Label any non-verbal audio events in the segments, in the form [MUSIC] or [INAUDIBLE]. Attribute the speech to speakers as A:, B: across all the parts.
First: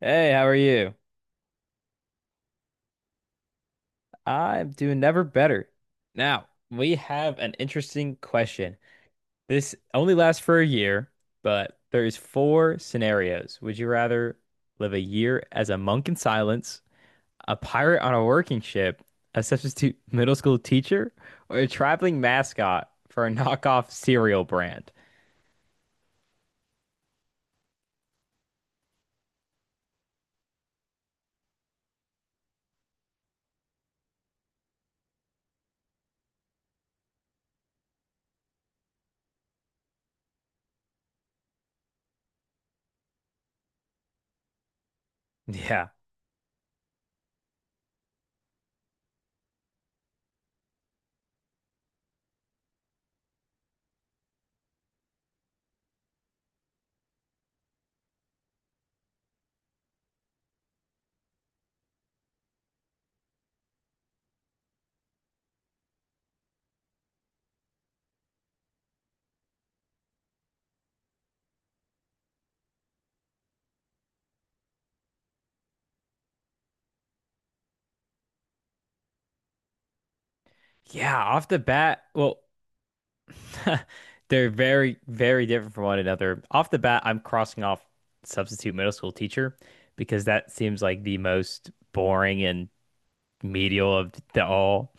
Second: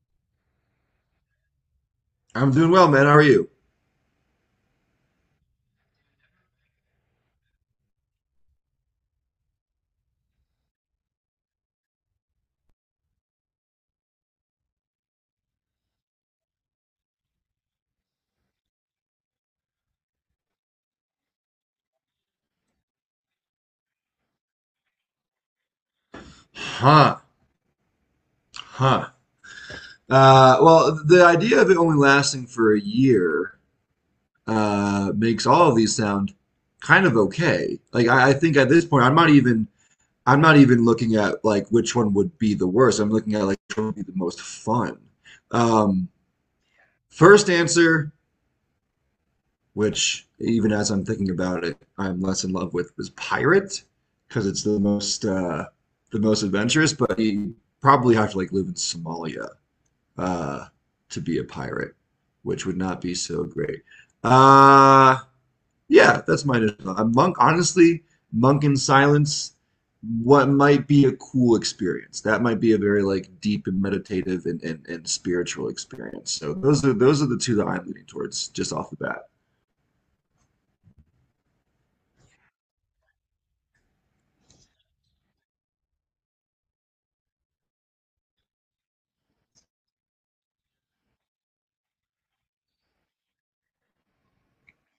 A: Hey, how are you?
B: I'm doing well, man. How are you?
A: I'm doing never better. Now, we have an interesting question. This only lasts for a year, but there's four scenarios. Would you rather live a year as a monk in silence, a pirate on a working ship, a substitute [LAUGHS] middle school teacher, or a traveling mascot for a knockoff cereal brand?
B: Huh. Huh. Well, the idea of it only lasting for a year makes all of these sound kind of okay. Like I think at this point, I'm not even looking at like which one would be the worst. I'm looking at like which one would be the most fun.
A: [LAUGHS] Yeah.
B: Um, first answer, which even as I'm thinking about it, I'm less in love with, was pirate because it's the most adventurous. But you probably have to like live in Somalia uh, to be a pirate, which would not be so great. Uh, yeah, that's my initial. A monk, honestly, monk in silence. What might be a cool experience? That might be a very like deep and meditative and spiritual experience. So those are the two that I'm leaning towards just off the bat.
A: Yeah, off the bat, well, [LAUGHS] they're very, very different from one another. Off the bat, I'm crossing off substitute middle school teacher because that seems like the most boring and medial of the all.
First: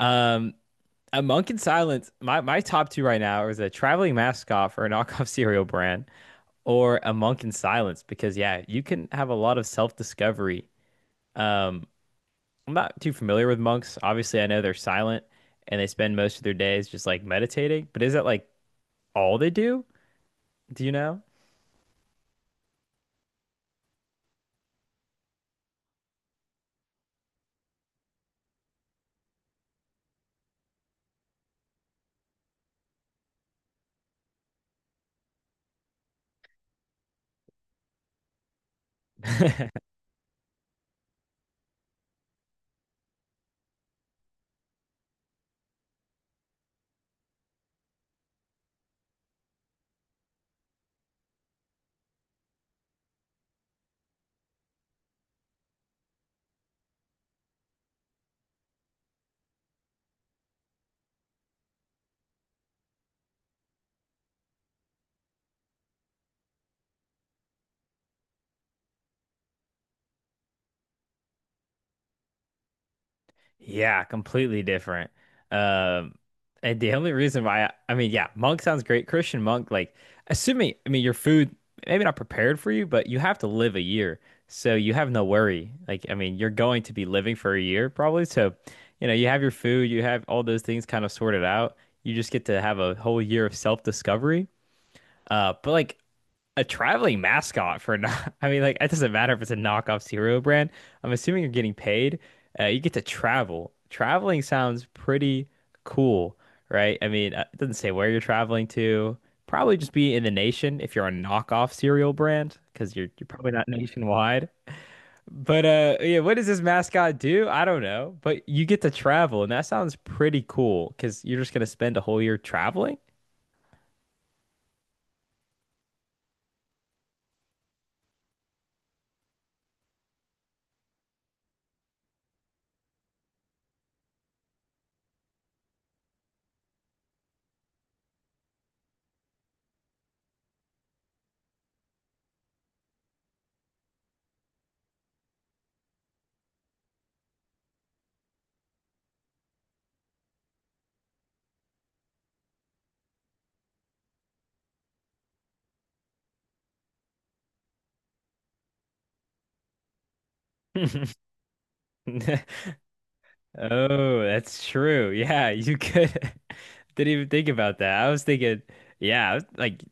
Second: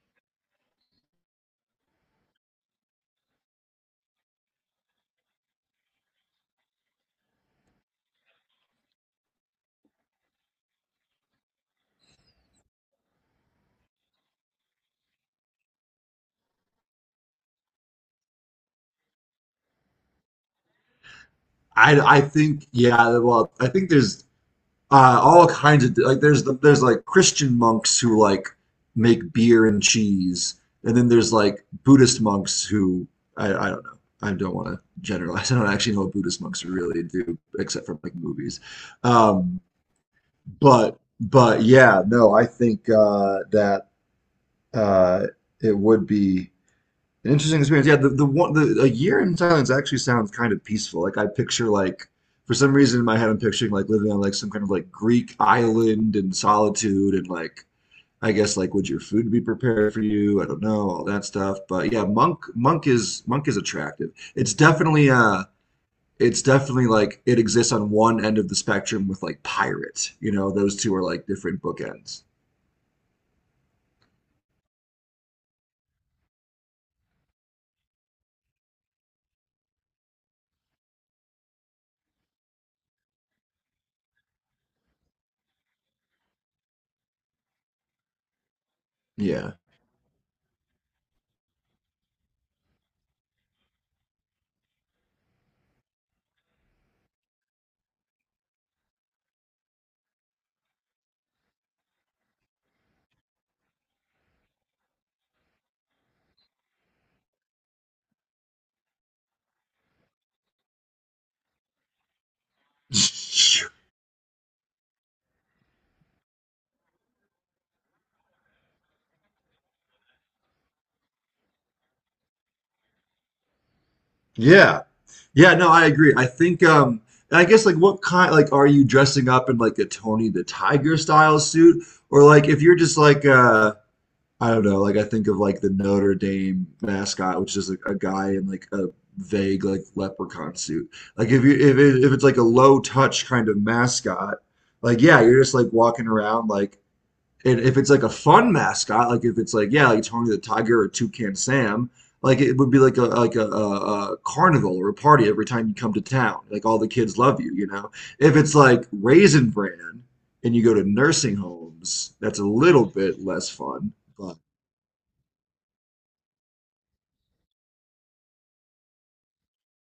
A: Um, a monk in silence. My top two right now is a traveling mascot for a knockoff [LAUGHS] cereal brand or a monk in silence because yeah, you can have a lot of self discovery. Um, I'm not too familiar with monks. Obviously, I know they're silent and they spend most of their days just like meditating. But is that like all they do? Do you know?
B: I think yeah well I think there's all kinds of like there's like Christian monks who like make beer and cheese, and then there's like Buddhist monks who I don't know. I don't want to generalize. [LAUGHS] I don't actually know what Buddhist monks really do, except for like movies. Um,
A: [LAUGHS]
B: but yeah, no, I think that uh, it would be an interesting experience. Yeah, the a year in Thailand actually sounds kind of peaceful. Like I picture like for some reason in my head I'm picturing like living on like some kind of like Greek island in solitude and like I guess like would your food be prepared for you? I don't know, all that stuff. But yeah, monk is attractive. It's definitely like it exists on one end of the spectrum with like pirate. You know, those two are like different bookends.
A: Yeah, completely different. Um, and the only reason why I mean, yeah, monk sounds great. Christian monk, like assuming, I mean, your food maybe not prepared for you, but you have to live a year, so you have no worry. Like, I mean, you're going to be living for a year probably, so you know, you have your
B: Yeah.
A: food, you have all those things kind of sorted out. You just get to have a whole year of self-discovery. But like a traveling mascot for not, [LAUGHS] I mean, like, it doesn't matter if it's a knockoff cereal brand. I'm assuming you're getting paid. You get to travel. Traveling sounds pretty cool, right? I mean, it doesn't say where you're traveling to. Probably just be in the nation if you're a knockoff cereal brand, because you're probably not
B: [LAUGHS]
A: nationwide. But yeah, what does this mascot do? I don't know. But you get to travel, and that sounds pretty cool because you're just gonna spend a whole year traveling.
B: Yeah. Yeah, no, I agree. I think and I guess like what kind like are you dressing up in like a Tony the Tiger style suit or like if you're just like I don't know, like I think of like the Notre Dame mascot which is like a guy in like a vague like leprechaun suit. Like if it's like a low touch kind of mascot, like yeah, you're just like walking around like and if it's like a fun mascot, like if it's like yeah, like Tony the Tiger or Toucan Sam, like it would be like a carnival or a party every time you come to town. Like all the kids love you, you know. If it's like Raisin Bran and you go to
A: [LAUGHS]
B: nursing homes, that's a little bit less fun.
A: Oh,
B: But
A: that's true. Yeah, you could. [LAUGHS] Didn't even think about that. I was thinking, yeah, like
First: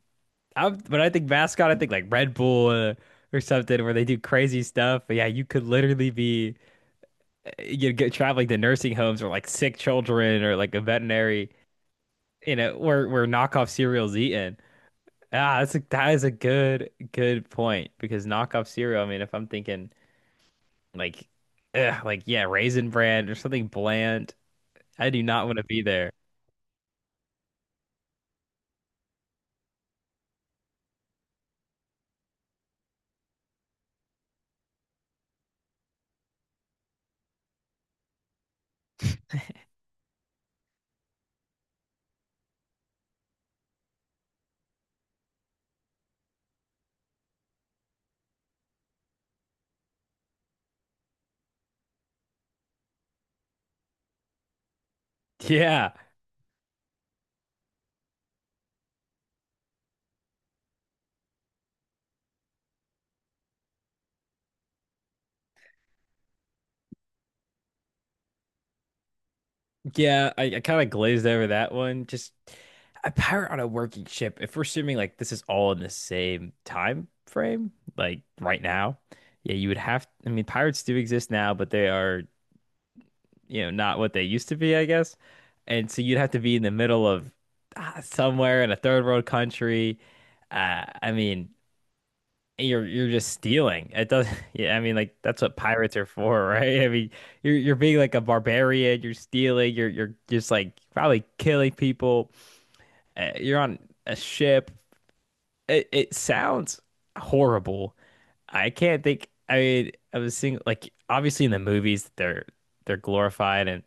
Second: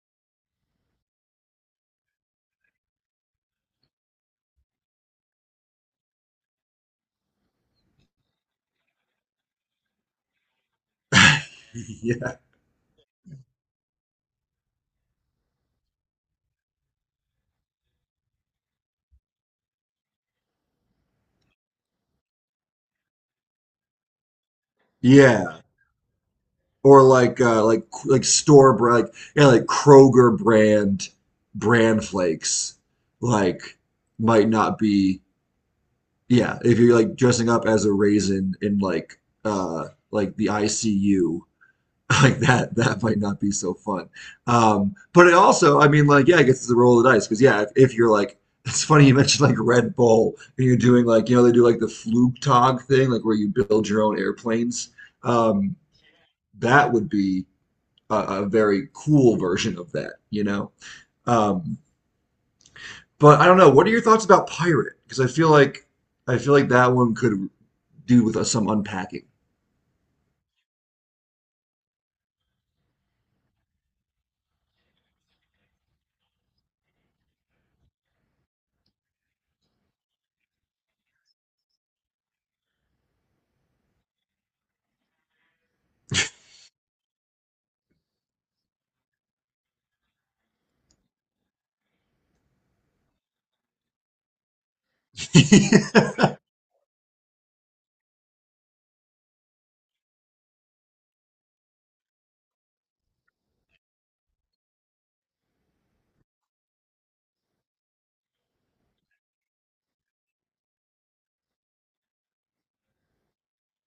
A: I, when I think mascot, I think like Red Bull or something where they do crazy stuff. But yeah, you could literally be you get traveling to nursing homes or like sick children or like a veterinary,
B: [LAUGHS] yeah.
A: you know, where knockoff cereal's eaten. Ah, that is a good point because knockoff cereal. I mean, if I'm thinking like, ugh, like yeah, Raisin Bran or something bland, I do not want
B: Yeah,
A: to be there.
B: or like like store brand, like yeah, like Kroger brand flakes, like might not be. Yeah, if you're like dressing up as a raisin in like the ICU, [LAUGHS] like that that might not be so fun. But it also, I mean, like yeah, I guess it's a roll of the dice because yeah, if you're like [LAUGHS] it's funny you mentioned like Red Bull and you're doing like you know they do like the Flugtag thing like where you build your own airplanes. Um,
A: Yeah,
B: that would be a very cool version of that, you know. Um, but I don't know. What are your thoughts about pirate? Because I feel like that one could do with some unpacking.
A: yeah, I kind of glazed over that one. Just a pirate on a working ship. If we're assuming like this is all in the same time frame, like right now, yeah, you would have. I mean, pirates do exist now, but they are, you know, not what they used to be, I guess. And so you'd have to be in the middle of ah, somewhere in a third world country. I mean, you're just stealing. It does [LAUGHS] yeah, I mean like
B: [LAUGHS]
A: that's what pirates are
B: Yeah.
A: for, [LAUGHS] right? I mean you're being like a barbarian, you're stealing, you're just like probably killing people. You're on a ship. It sounds horrible. I can't think I mean I was seeing like obviously in the movies they're glorified and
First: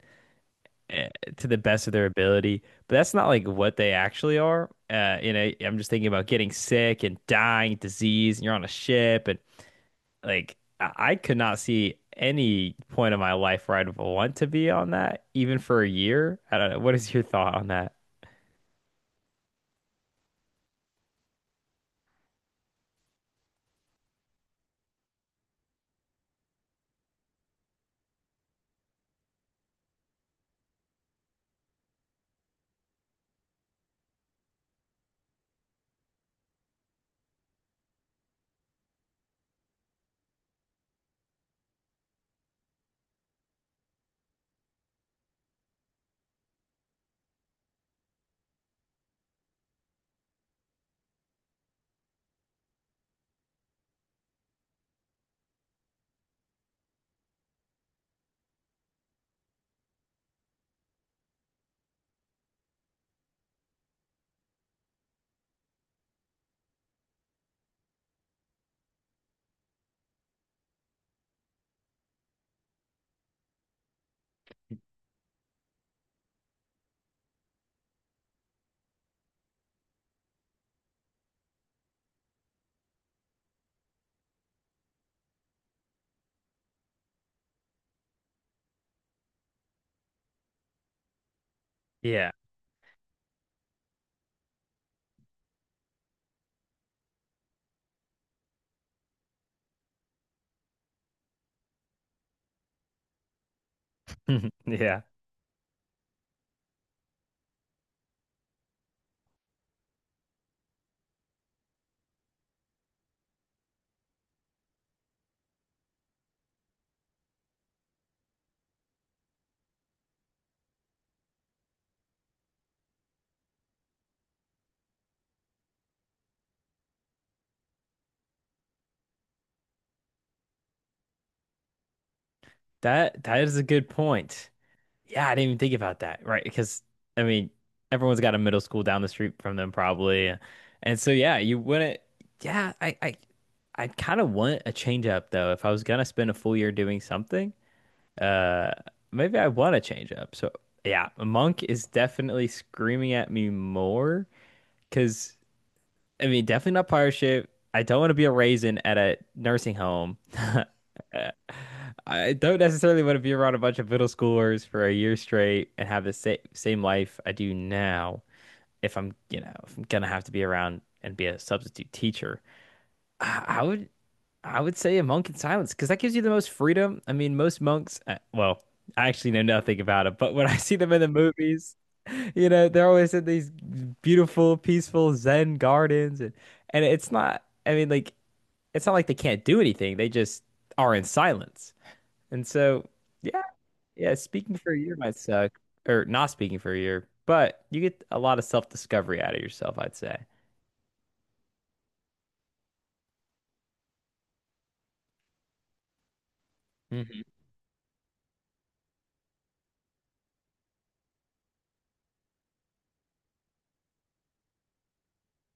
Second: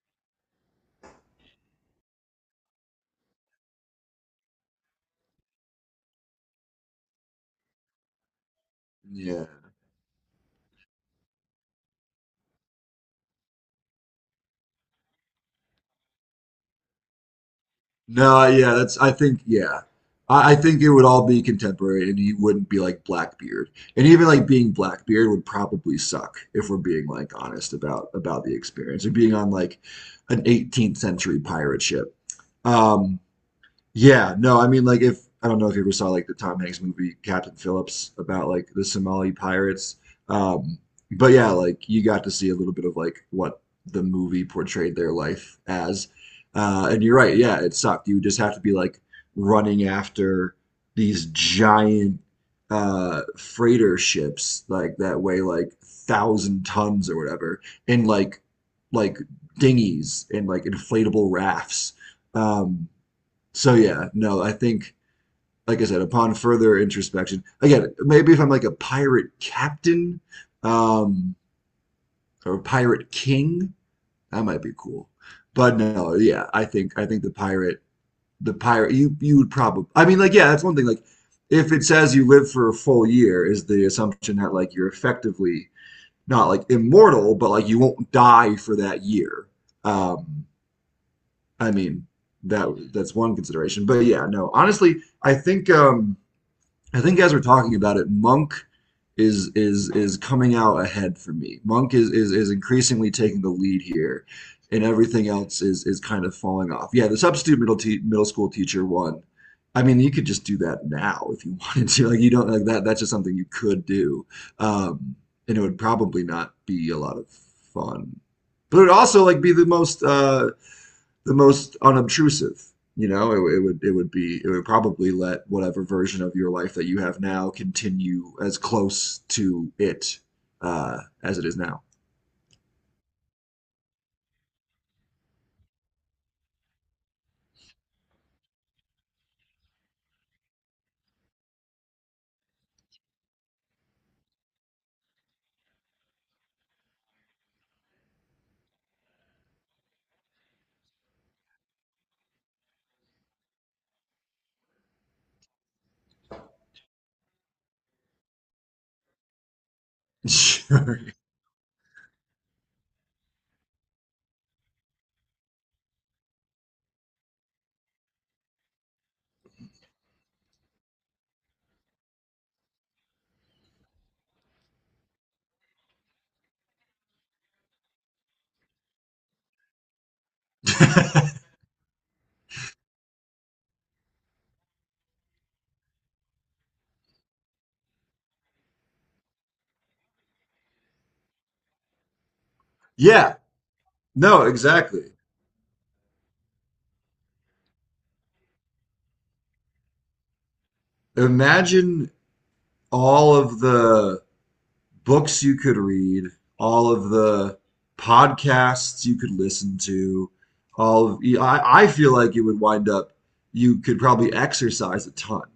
A: uh, to the best of their ability, but that's not like what they actually are. You know, I'm just thinking about getting sick and dying, disease, and you're on a ship and like I could not see any point in my life where I'd want to be on that, even for a year. I don't know. What is your thought on that?
B: No, yeah, that's I think yeah. I think it would all be contemporary and you wouldn't be like Blackbeard. And even like being Blackbeard would probably suck if we're being like honest about the experience of being on like an 18th century pirate ship. Um. Yeah, no, I mean like if I don't know if you ever saw like the Tom Hanks movie Captain Phillips about like the Somali pirates. Um, but yeah, like you got to see a little bit of like what the movie portrayed their life as. And you're right, yeah, it sucked. You just have to be like running after these giant freighter ships like that weigh like thousand tons or whatever, and like dinghies and like inflatable rafts. Um so yeah, no, I think like I said, upon further introspection, again, maybe if I'm like a pirate captain um, or a pirate king, that might be cool. But no, yeah, I think the pirate, you would probably, I mean, like yeah, that's one thing. Like if it says you live for a full year, is the assumption that like you're effectively not like immortal, but like you won't die for that year. Um, I mean,
A: Yeah.
B: that that's one consideration. But yeah, no, honestly, I think. I think as we're talking about it, Monk is coming out ahead for me. Monk is increasingly taking the lead here,
A: [LAUGHS]
B: and
A: Yeah.
B: everything else is kind of falling off. Yeah, the substitute middle school teacher one. I mean, you could just do that now if you [LAUGHS] wanted to. Like you don't like that. That's just something you could do, um, and it would probably not be a lot of fun. But it would also like be the most unobtrusive. You know, it would probably let whatever version of your life that you have now continue as close to it uh, as it is now.
A: That that is a good point. Yeah, I didn't even think about that, right? Because I mean, everyone's got a middle school down the street from them probably. And so yeah, you wouldn't yeah, I I kind of want a change up though. If I was gonna spend a full year doing something, Uh, maybe I want to change up. So yeah, Monk is definitely screaming at me more because I mean, definitely not pirate ship. I don't want to be a raisin at a nursing home. [LAUGHS]
B: Sure.
A: I don't necessarily want to be around a bunch of middle schoolers for a year straight and have the same life I do now. If I'm, you know, if I'm gonna have to be around and be a substitute teacher, I would I would say a monk in silence because that gives you the most freedom. I mean, most monks, well, I actually know nothing about it, but when I see them in the
B: [LAUGHS]
A: movies, you know, they're always in these beautiful, peaceful Zen gardens, and it's not. I mean, like it's not like they can't do anything; they just are in silence. And so,
B: Yeah,
A: yeah, yeah,
B: no,
A: speaking for a year
B: exactly.
A: might suck, or not speaking for a year, but you get a lot of self-discovery out of yourself, I'd say.
B: Imagine all of the books you could read, all of
A: Hmm.
B: the podcasts you could listen to, I feel like it would wind up, you could probably exercise a ton,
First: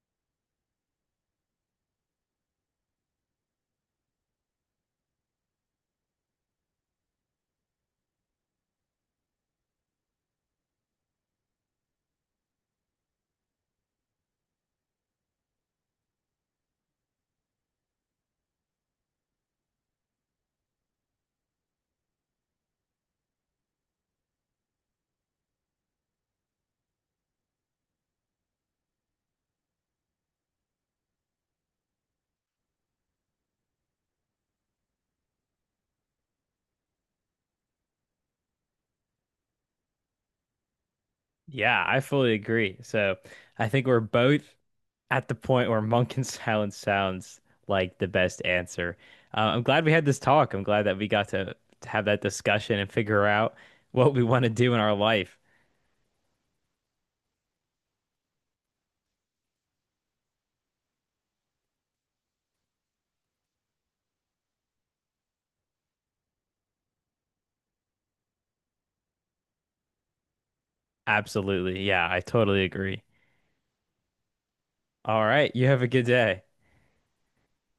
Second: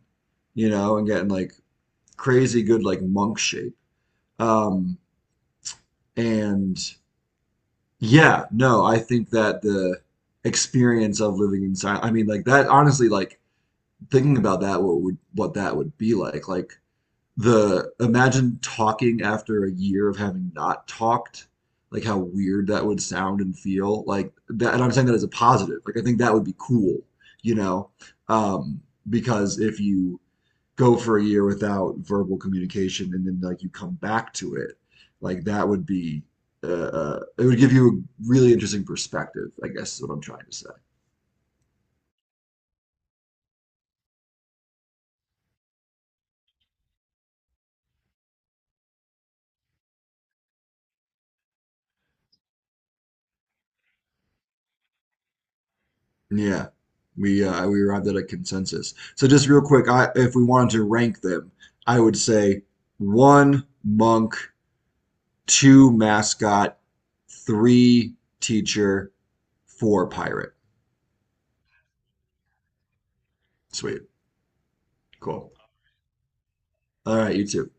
B: you know, and getting like crazy good like monk shape. Um, and yeah, no, I think that the experience of living in silence. I mean, like that. Honestly, like thinking about that, what would what that would be like? Like the imagine talking after a year of having not talked. Like how weird that would sound and feel. Like that, and I'm saying that as a positive. Like I think that would be cool, you know, um, because if you go for a year without verbal communication and then like you come back to it like that would be uh, it would give you a really interesting perspective I guess is what I'm trying to say.
A: Yeah, I fully agree. So I think we're both at the point where Monk and Silence sounds like the best answer. I'm glad we had this talk. I'm glad that we got to have that discussion and figure out what we want to do in our life.
B: Yeah, we arrived at a consensus, so just real quick, I if we wanted to rank them I would say one monk, two mascot, three teacher, four pirate.
A: Absolutely. Yeah, I totally agree.
B: Sweet.
A: All right.
B: Cool.
A: You have a good day.
B: All right, you too.